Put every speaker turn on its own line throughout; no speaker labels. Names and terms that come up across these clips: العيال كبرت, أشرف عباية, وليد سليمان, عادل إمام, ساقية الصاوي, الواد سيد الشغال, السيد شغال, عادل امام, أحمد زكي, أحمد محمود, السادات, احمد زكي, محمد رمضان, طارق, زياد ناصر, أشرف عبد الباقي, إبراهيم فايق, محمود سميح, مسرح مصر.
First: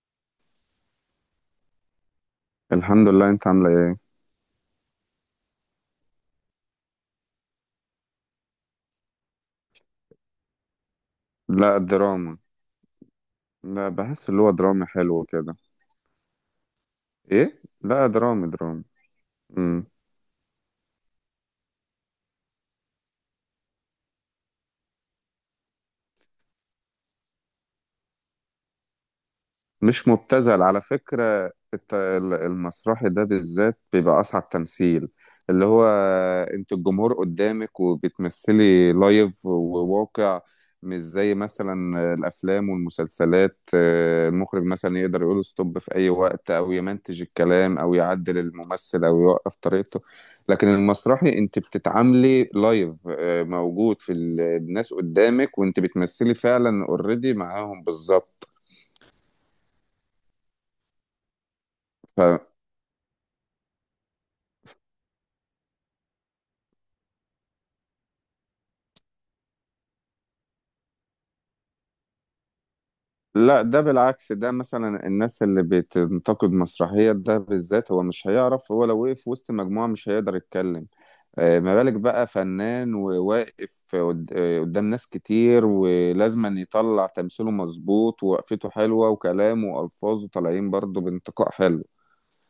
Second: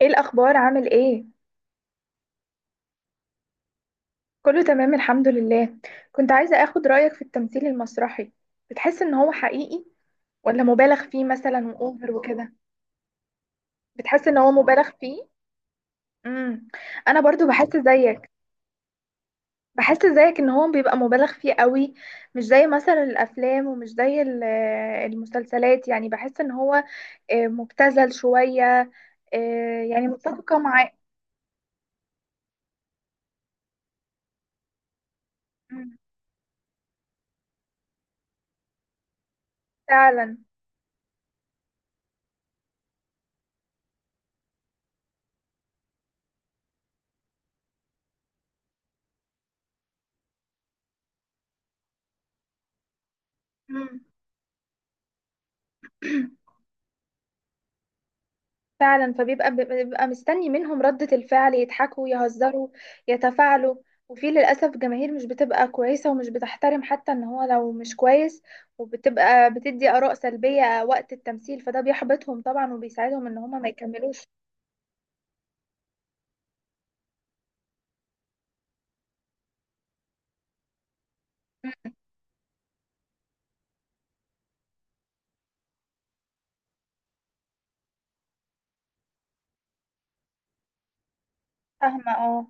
ايه الاخبار، عامل ايه؟
الحمد لله. انت عامله ايه؟
كله تمام، الحمد لله. كنت عايزة اخد رأيك في التمثيل المسرحي. بتحس ان هو حقيقي ولا مبالغ فيه مثلا
لا،
واوفر
دراما.
وكده؟
لا،
بتحس
بحس
ان
اللي هو
هو
دراما
مبالغ
حلو
فيه؟
كده.
امم انا برضو
ايه لا، دراما دراما.
بحس زيك ان هو بيبقى مبالغ فيه قوي. مش زي مثلا الافلام ومش زي المسلسلات، يعني بحس ان هو مبتذل شوية. يعني
مش
متفقة
مبتذل على
معاه.
فكرة المسرحي ده بالذات بيبقى أصعب تمثيل، اللي هو
أمم،
أنت الجمهور قدامك وبتمثلي لايف
فعلا.
وواقع. مش زي مثلا الأفلام والمسلسلات، المخرج مثلا يقدر يقول ستوب في أي وقت أو يمنتج الكلام أو يعدل الممثل أو يوقف طريقته. لكن المسرحي أنت بتتعاملي لايف،
أمم.
موجود في الناس قدامك وأنت بتمثلي فعلا اوريدي معاهم بالظبط.
فعلا، فبيبقى مستني منهم ردة الفعل، يضحكوا، يهزروا، يتفاعلوا. وفي للأسف جماهير مش بتبقى كويسة ومش بتحترم حتى ان هو لو مش كويس، وبتبقى بتدي آراء سلبية وقت التمثيل، فده بيحبطهم طبعا وبيساعدهم ان هما
لا،
ما
ده
يكملوش.
بالعكس، ده مثلا الناس اللي بتنتقد مسرحية ده بالذات هو مش هيعرف. هو لو وقف وسط مجموعة مش هيقدر يتكلم، ما بالك بقى فنان وواقف قدام ناس كتير، ولازم يطلع تمثيله مظبوط ووقفته حلوة وكلامه وألفاظه طالعين برضه بانتقاء حلو.
فاهمة، اه.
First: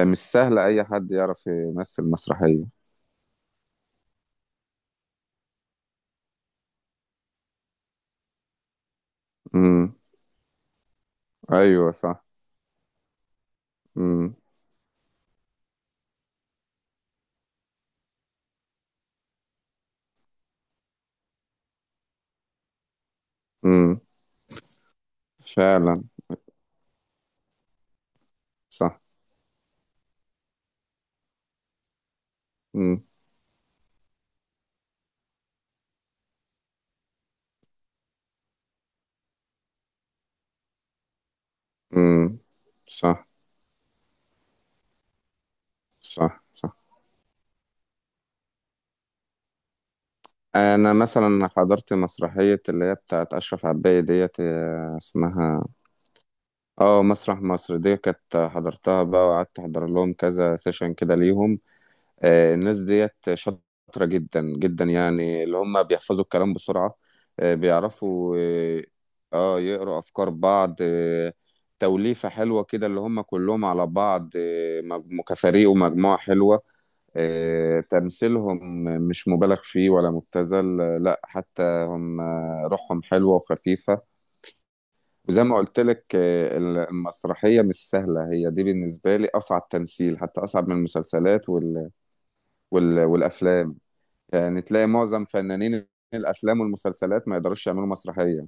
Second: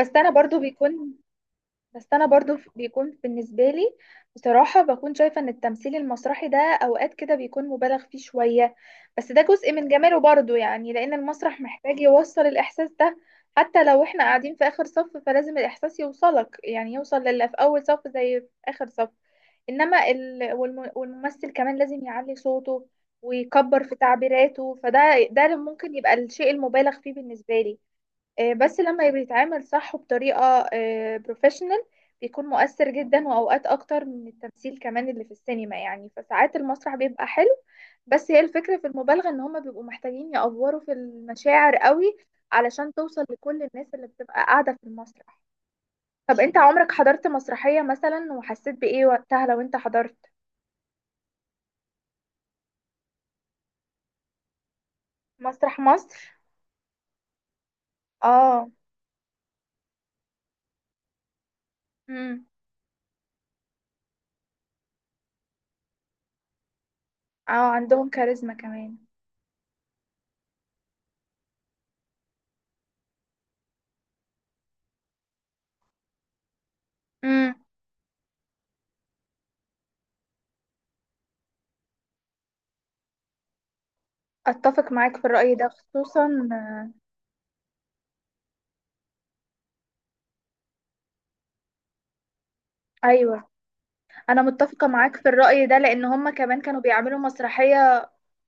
بس انا
سهل
برضو
أي حد
بيكون
يعرف يمثل
بس انا برضو ف-
مسرحية.
بيكون بالنسبه لي بصراحه بكون شايفه ان التمثيل المسرحي ده اوقات كده بيكون مبالغ فيه شويه. بس ده جزء من
امم.
جماله برضو، يعني لان المسرح
أيوه
محتاج
صح.
يوصل الاحساس ده. حتى لو احنا
امم.
قاعدين في اخر صف فلازم الاحساس يوصلك، يعني يوصل للي في اول صف زي في اخر صف. انما والممثل كمان لازم يعلي صوته ويكبر في
امم.
تعبيراته. ده اللي ممكن
فعلا.
يبقى الشيء المبالغ فيه بالنسبه لي. بس
صح.
لما بيتعامل صح وبطريقة بروفيشنال، بيكون مؤثر
امم.
جدا وأوقات أكتر من التمثيل كمان اللي في السينما، يعني فساعات المسرح بيبقى حلو. بس هي الفكرة في المبالغة، إن هما بيبقوا محتاجين يأفوروا في المشاعر قوي
امم.
علشان توصل
صح
لكل الناس اللي بتبقى قاعدة في المسرح. طب
صح
أنت
صح.
عمرك حضرت مسرحية مثلا وحسيت بإيه وقتها لو أنت حضرت؟
انا مثلا حضرت مسرحيه اللي هي بتاعت اشرف عباية ديت، اسمها.
مسرح مصر؟
اه، مسرح مصر دي، كانت
آه.
حضرتها بقى وقعدت احضر لهم كذا سيشن كده ليهم.
امم.
الناس ديت شاطره جدا جدا، يعني اللي هم بيحفظوا الكلام بسرعه،
آه، عندهم
بيعرفوا.
كاريزما
اه.
كمان.
يقروا افكار بعض. توليفه حلوه كده اللي هم كلهم على بعض، كفريق ومجموعه حلوه.
امم.
تمثيلهم مش مبالغ فيه ولا مبتذل، لا، حتى هم روحهم حلوة وخفيفة.
أتفق معاك في
وزي
الرأي
ما
ده،
قلت لك،
خصوصا آه،
المسرحية مش سهلة. هي دي بالنسبة لي أصعب تمثيل، حتى أصعب من المسلسلات
أيوه.
والأفلام.
انا
يعني
متفقه
تلاقي
معاك
معظم
في الراي ده،
فنانين
لان هما كمان
الأفلام
كانوا بيعملوا
والمسلسلات ما يقدروش يعملوا
مسرحيه.
مسرحية.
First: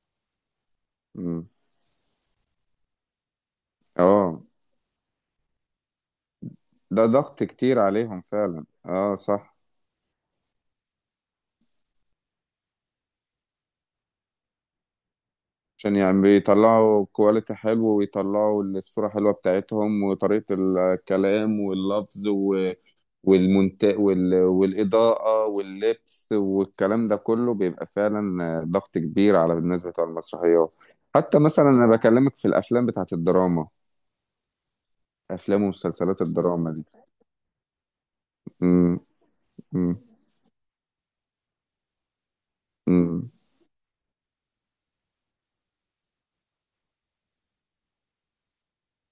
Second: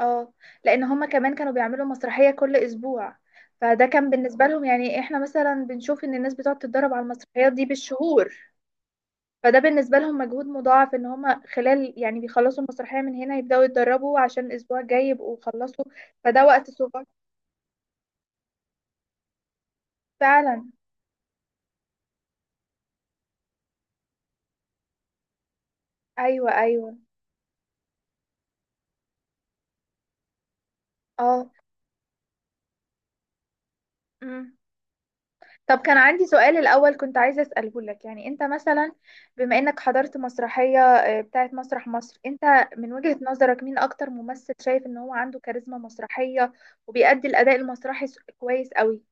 اه. لان هما كمان
مم.
كانوا بيعملوا مسرحيه كل اسبوع. فده كان
اه.
بالنسبه لهم، يعني احنا مثلا بنشوف ان الناس بتقعد تتدرب على
ده ضغط
المسرحيات دي
كتير عليهم
بالشهور.
فعلا، اه صح.
فده بالنسبه لهم مجهود مضاعف، ان هما خلال يعني بيخلصوا المسرحيه من هنا يبداوا يتدربوا عشان الاسبوع الجاي يبقوا خلصوا.
عشان يعني
فده وقت صغير.
بيطلعوا كواليتي حلو، ويطلعوا الصورة حلوة بتاعتهم، وطريقة
فعلا.
الكلام واللفظ والمنت والإضاءة واللبس
ايوه، ايوه.
والكلام ده كله بيبقى فعلا ضغط كبير على الناس بتوع المسرحيات. حتى
اه.
مثلا أنا بكلمك في الأفلام بتاعت الدراما، أفلام
طب كان
ومسلسلات
عندي سؤال
الدراما دي.
الأول كنت عايزة أسأله لك، يعني أنت مثلا
م-
بما إنك
م-
حضرت مسرحية بتاعت مسرح مصر. أنت من وجهة
م.
نظرك مين أكتر ممثل شايف إن هو عنده كاريزما مسرحية وبيأدي الأداء المسرحي كويس قوي؟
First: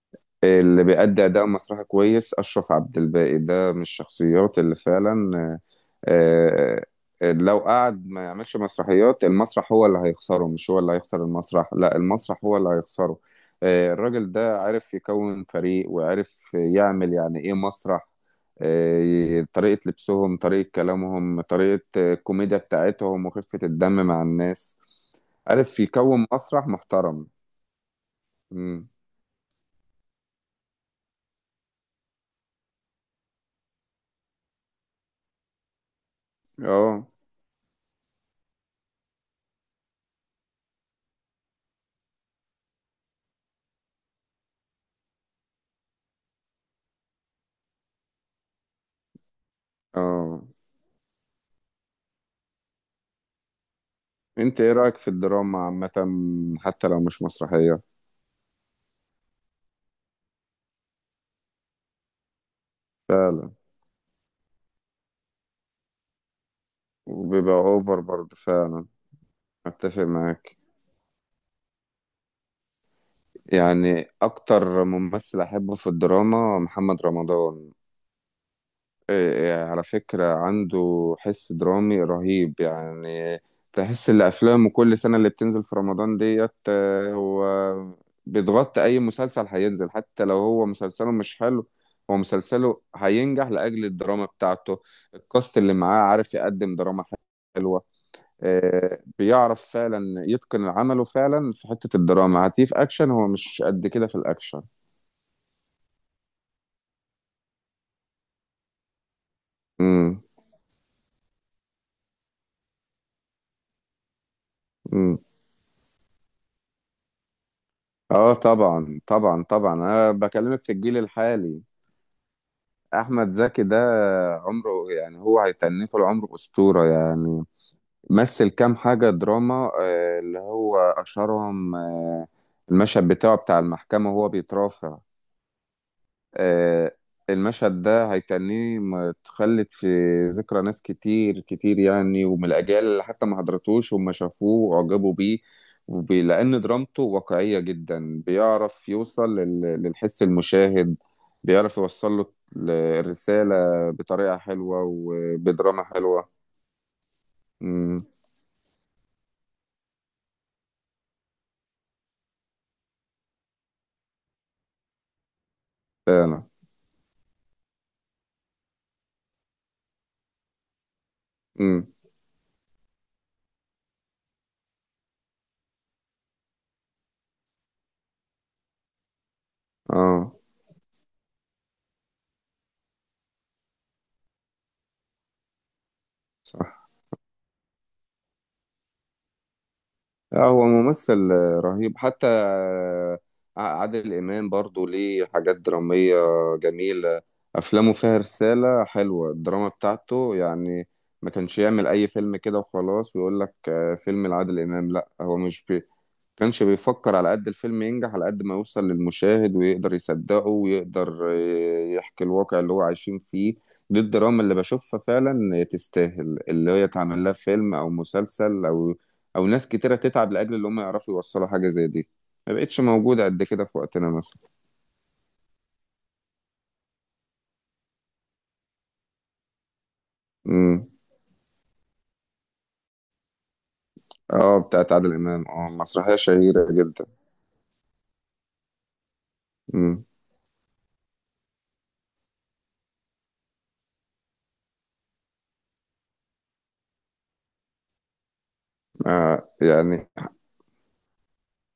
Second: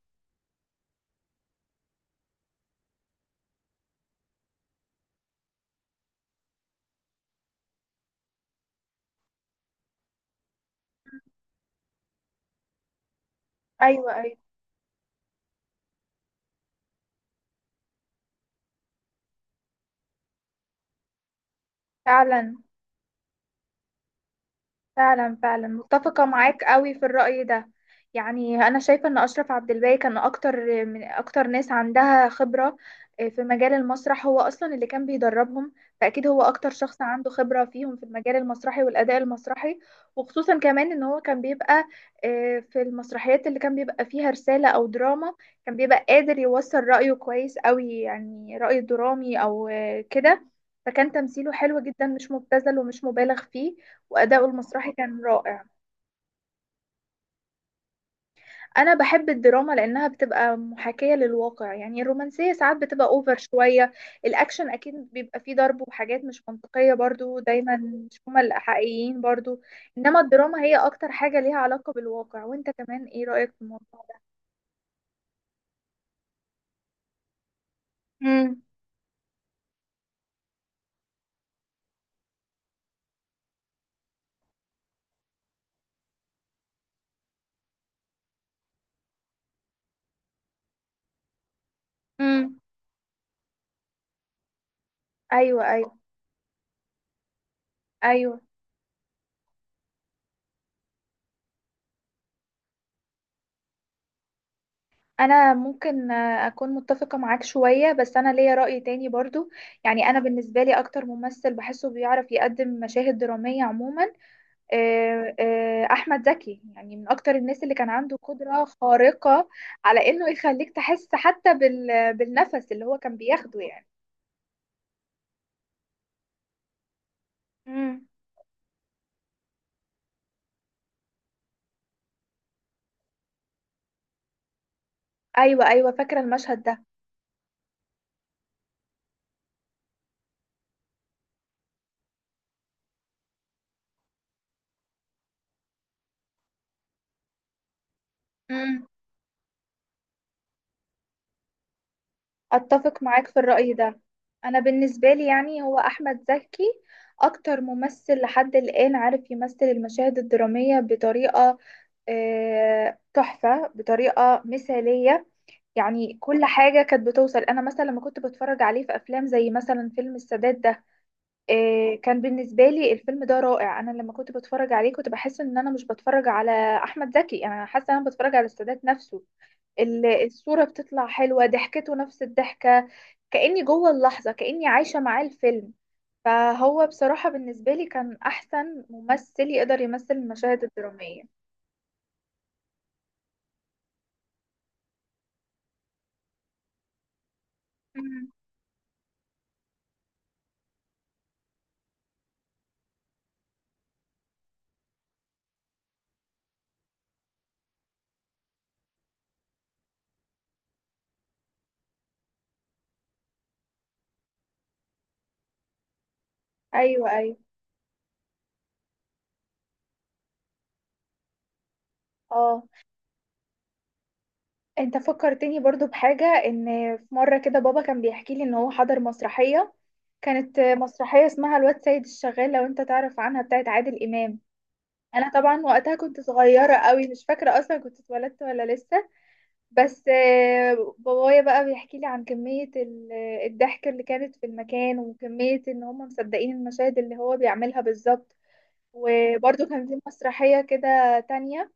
اللي بيأدي أداء مسرحي كويس أشرف عبد الباقي، ده من الشخصيات اللي فعلا آه، لو قعد ما يعملش مسرحيات، المسرح هو اللي هيخسره، مش هو اللي هيخسر المسرح. لا، المسرح هو اللي هيخسره.
أيوة،
الراجل
أيوة.
ده عارف يكون فريق، وعارف يعمل يعني ايه مسرح. طريقة لبسهم، طريقة كلامهم، طريقة
فعلا،
الكوميديا بتاعتهم، وخفة الدم مع الناس.
فعلا، فعلا،
عارف
متفقة
يكون
معاك
مسرح
قوي في
محترم.
الرأي ده. يعني أنا
مم.
شايفة إن أشرف عبد الباقي كان أكتر من أكتر ناس عندها خبرة في مجال المسرح. هو أصلا اللي كان بيدربهم، فأكيد هو أكتر شخص
اه.
عنده خبرة فيهم في المجال المسرحي والأداء المسرحي. وخصوصا كمان إن هو كان بيبقى في المسرحيات اللي كان بيبقى فيها رسالة أو دراما. كان بيبقى قادر يوصل رأيه كويس قوي، يعني رأي درامي أو
اه.
كده. فكان تمثيله حلو جدا، مش مبتذل ومش مبالغ فيه، وأداؤه
انت ايه
المسرحي
رأيك في
كان
الدراما
رائع.
عامة، حتى لو مش مسرحية؟
أنا بحب الدراما لأنها بتبقى محاكاة للواقع، يعني الرومانسية ساعات بتبقى أوفر
فعلا،
شوية. الأكشن أكيد بيبقى فيه ضرب وحاجات مش منطقية برضو،
وبيبقى
دايما
اوفر
مش
برضه
هما
فعلا.
الحقيقيين برضو.
أتفق
إنما
معاك.
الدراما هي أكتر حاجة ليها علاقة بالواقع. وأنت كمان إيه رأيك في الموضوع
يعني
ده؟
أكتر ممثل أحبه في الدراما محمد رمضان.
امم.
إيه، إيه، على فكرة عنده حس درامي رهيب يعني. تحس إن أفلامه كل سنة اللي بتنزل في رمضان ديت، هو بيتغطي أي مسلسل هينزل، حتى لو هو مسلسله مش حلو. هو
امم.
مسلسله هينجح لأجل الدراما بتاعته. الكاست
ايوه،
اللي
ايوه،
معاه عارف يقدم دراما حلوة.
ايوه.
بيعرف فعلا يتقن عمله فعلا في حتة الدراما. هتيف اكشن هو مش قد كده في الاكشن.
انا ممكن اكون متفقه معاك شويه، بس انا ليا راي تاني برضو. يعني انا
امم.
بالنسبه لي اكتر ممثل بحسه بيعرف يقدم مشاهد دراميه عموما
امم.
احمد زكي، يعني من اكتر الناس اللي كان عنده
اه
قدرة
طبعا طبعا
خارقة
طبعا.
على
انا
انه
بكلمك
يخليك
في الجيل
تحس حتى
الحالي.
بالنفس اللي هو كان
احمد
بياخده
زكي ده،
يعني.
عمره يعني هو هيتنيه طول عمره اسطورة يعني.
مم.
مثل كام حاجة دراما، اللي هو اشهرهم، المشهد بتاعه بتاع المحكمة وهو بيترافع.
ايوه، ايوه، فاكرة المشهد ده.
آه، المشهد ده هيتنيه متخلد في ذكرى ناس كتير كتير يعني، ومن الأجيال اللي حتى ما حضرتوش وما شافوه وأعجبوا بيه، لأن درامته واقعية جدا.
امم.
بيعرف يوصل للحس المشاهد، بيعرف يوصل له
اتفق معاك في
الرسالة
الرأي ده.
بطريقة
انا
حلوة
بالنسبة لي يعني هو
وبدراما
احمد
حلوة.
زكي اكتر
امم.
ممثل لحد الآن عارف يمثل المشاهد الدرامية بطريقة تحفة، بطريقة مثالية. يعني كل
فعلا.
حاجة كانت بتوصل، أنا مثلا لما كنت بتفرج عليه في أفلام زي مثلا فيلم السادات ده.
امم.
إيه، كان بالنسبة لي الفيلم ده رائع. أنا لما كنت بتفرج عليه كنت بحس إن أنا مش بتفرج على أحمد زكي، يعني أنا حاسة إن أنا بتفرج على السادات نفسه.
اه
الصورة بتطلع حلوة، ضحكته نفس الضحكة. كأني جوه اللحظة، كأني عايشة معاه الفيلم.
صح.
فهو بصراحة بالنسبة لي كان أحسن ممثل يقدر يمثل
اه،
المشاهد
هو
الدرامية.
ممثل رهيب. حتى عادل إمام برضو ليه حاجات درامية جميلة. أفلامه فيها
مم.
رسالة حلوة، الدراما بتاعته يعني. ما كانش يعمل أي فيلم كده وخلاص ويقول لك فيلم لعادل إمام. لا، هو مش بي كانش بيفكر على قد الفيلم ينجح، على قد ما يوصل للمشاهد ويقدر يصدقه ويقدر يحكي الواقع اللي هو عايشين فيه. دي الدراما اللي بشوفها فعلا تستاهل، اللي هي
أيوة،
تعمل لها
أيوة.
فيلم او مسلسل او او ناس كتيرة تتعب لاجل اللي هم يعرفوا يوصلوا حاجة زي دي. ما
اه.
بقتش موجودة قد كده في وقتنا مثلا.
انت فكرتني برضو بحاجة، ان في مرة كده بابا كان بيحكي لي ان هو حضر مسرحية. كانت
امم.
مسرحية اسمها الواد سيد الشغال، لو انت تعرف عنها، بتاعت عادل امام.
اه، بتاعت عادل
انا
امام،
طبعا
اه
وقتها
مسرحية
كنت
شهيرة
صغيرة
جدا.
قوي، مش فاكرة اصلا كنت اتولدت ولا لسه.
امم.
بس بابايا بقى بيحكي لي عن كمية الضحك اللي كانت في المكان وكمية ان هم مصدقين المشاهد اللي هو بيعملها بالظبط. وبرضو كان في
يعني
مسرحية كده تانية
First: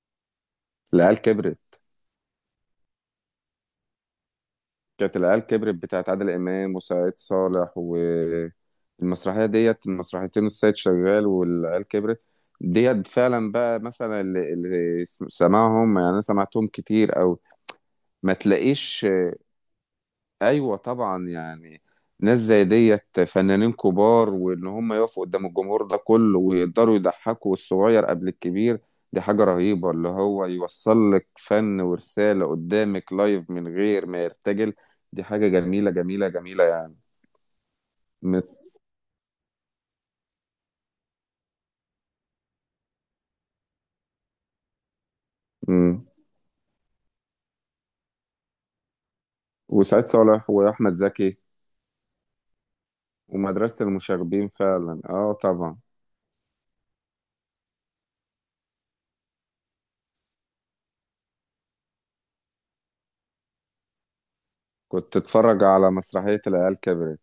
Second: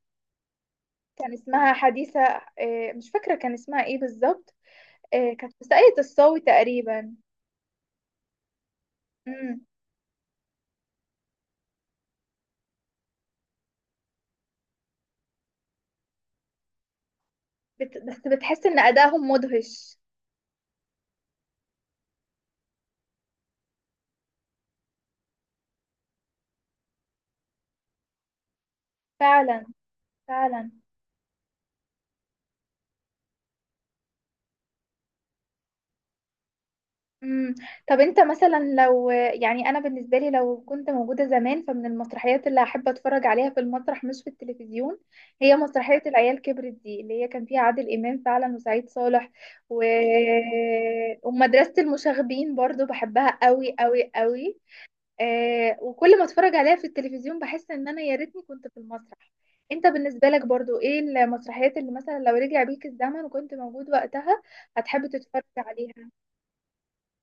العيال
كان اسمها
كبرت.
حديثة. مش فاكرة كان اسمها ايه بالظبط.
كانت العيال
كانت في
كبرت
ساقية
بتاعت عادل
الصاوي
امام وسعيد
تقريبا.
صالح. والمسرحيه
امم.
ديت، المسرحيتين السيد شغال والعيال كبرت ديت، فعلا بقى مثلا اللي سمعهم يعني، انا سمعتهم كتير او
بس
ما
بتحس ان
تلاقيش.
ادائهم مدهش.
ايوه طبعا يعني، ناس زي ديت فنانين كبار، وان هم يقفوا قدام الجمهور ده كله ويقدروا يضحكوا الصغير قبل الكبير، دي حاجة
فعلا،
رهيبة. اللي هو
فعلا.
يوصل لك فن ورسالة قدامك لايف من غير ما يرتجل، دي حاجة جميلة جميلة جميلة يعني.
امم. طب انت
مت...
مثلا لو، يعني انا بالنسبه لي لو كنت موجوده زمان، فمن المسرحيات اللي احب اتفرج عليها في المسرح مش في التلفزيون هي مسرحيه
مم.
العيال كبرت دي، اللي هي كان فيها عادل امام فعلا وسعيد صالح و...
وسعيد صالح وأحمد زكي.
ومدرسه المشاغبين، برضو بحبها قوي
ومدرسة
قوي
المشاغبين
قوي.
فعلا، اه طبعا.
وكل ما اتفرج عليها في التلفزيون بحس ان انا يا ريتني كنت في المسرح. انت بالنسبة لك برضو ايه المسرحيات اللي مثلا لو رجع بيك الزمن وكنت موجود وقتها هتحب
كنت
تتفرج
اتفرج على
عليها؟
مسرحية العيال كبرت.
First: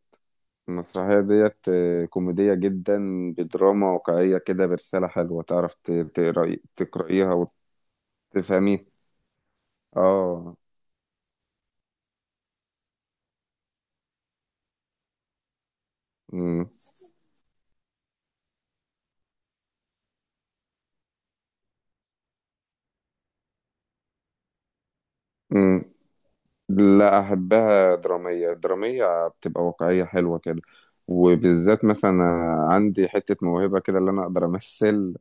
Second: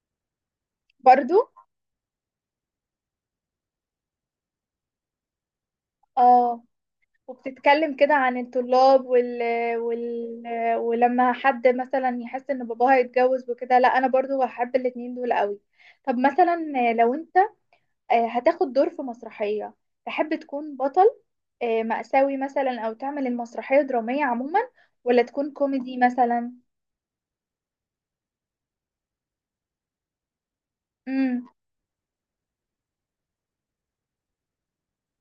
المسرحية
برضو.
ديت كوميدية جدا، بدراما واقعية كده، برسالة حلوة. تعرف تقرأي
اه.
تقرأيها
وبتتكلم كده عن
وتفهميها.
الطلاب وال...
اه.
ولما حد مثلا يحس ان باباه هيتجوز وكده. لا، انا برضو هحب الاتنين دول قوي. طب مثلا
مم.
لو انت هتاخد دور في مسرحية، تحب تكون بطل مأساوي مثلا، أو تعمل المسرحية درامية عموما، ولا تكون
مم.
كوميدي مثلا؟
لا، أحبها درامية. درامية بتبقى واقعية حلوة كده،
امم.
وبالذات مثلا عندي حتة موهبة كده اللي أنا أقدر أمثل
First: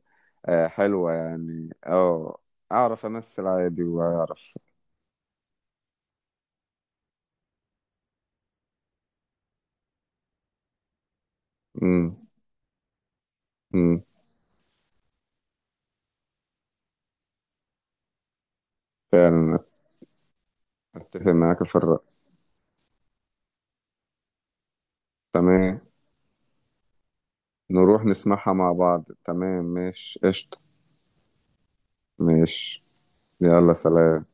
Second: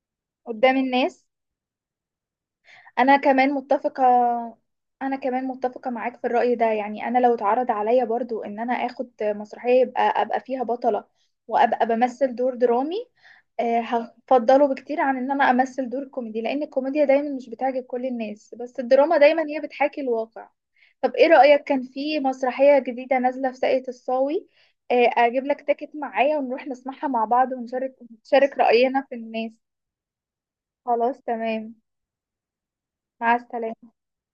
قدام
حلوة
الناس.
يعني. اه، أعرف
انا
أمثل
كمان
عادي
متفقة
وأعرف.
انا كمان متفقة معاك في الرأي ده. يعني انا لو اتعرض عليا برضو ان انا اخد مسرحية يبقى ابقى فيها بطلة، وابقى
مم.
بمثل دور درامي.
مم.
هفضله بكتير عن ان انا امثل دور كوميدي، لان الكوميديا دايما مش بتعجب كل الناس، بس الدراما دايما هي
فعلا،
بتحاكي الواقع. طب ايه
أتفق
رأيك
معاك في
كان
الرأي.
في مسرحية جديدة نازلة في ساقية الصاوي؟ اجيب لك
تمام،
تاكت معايا ونروح نسمعها مع بعض ونشارك،
نروح نسمعها
نشارك
مع
رأينا
بعض،
في الناس.
تمام، ماشي قشطة.
خلاص، تمام.
ماشي،
مع
يلا
السلامة.
سلام.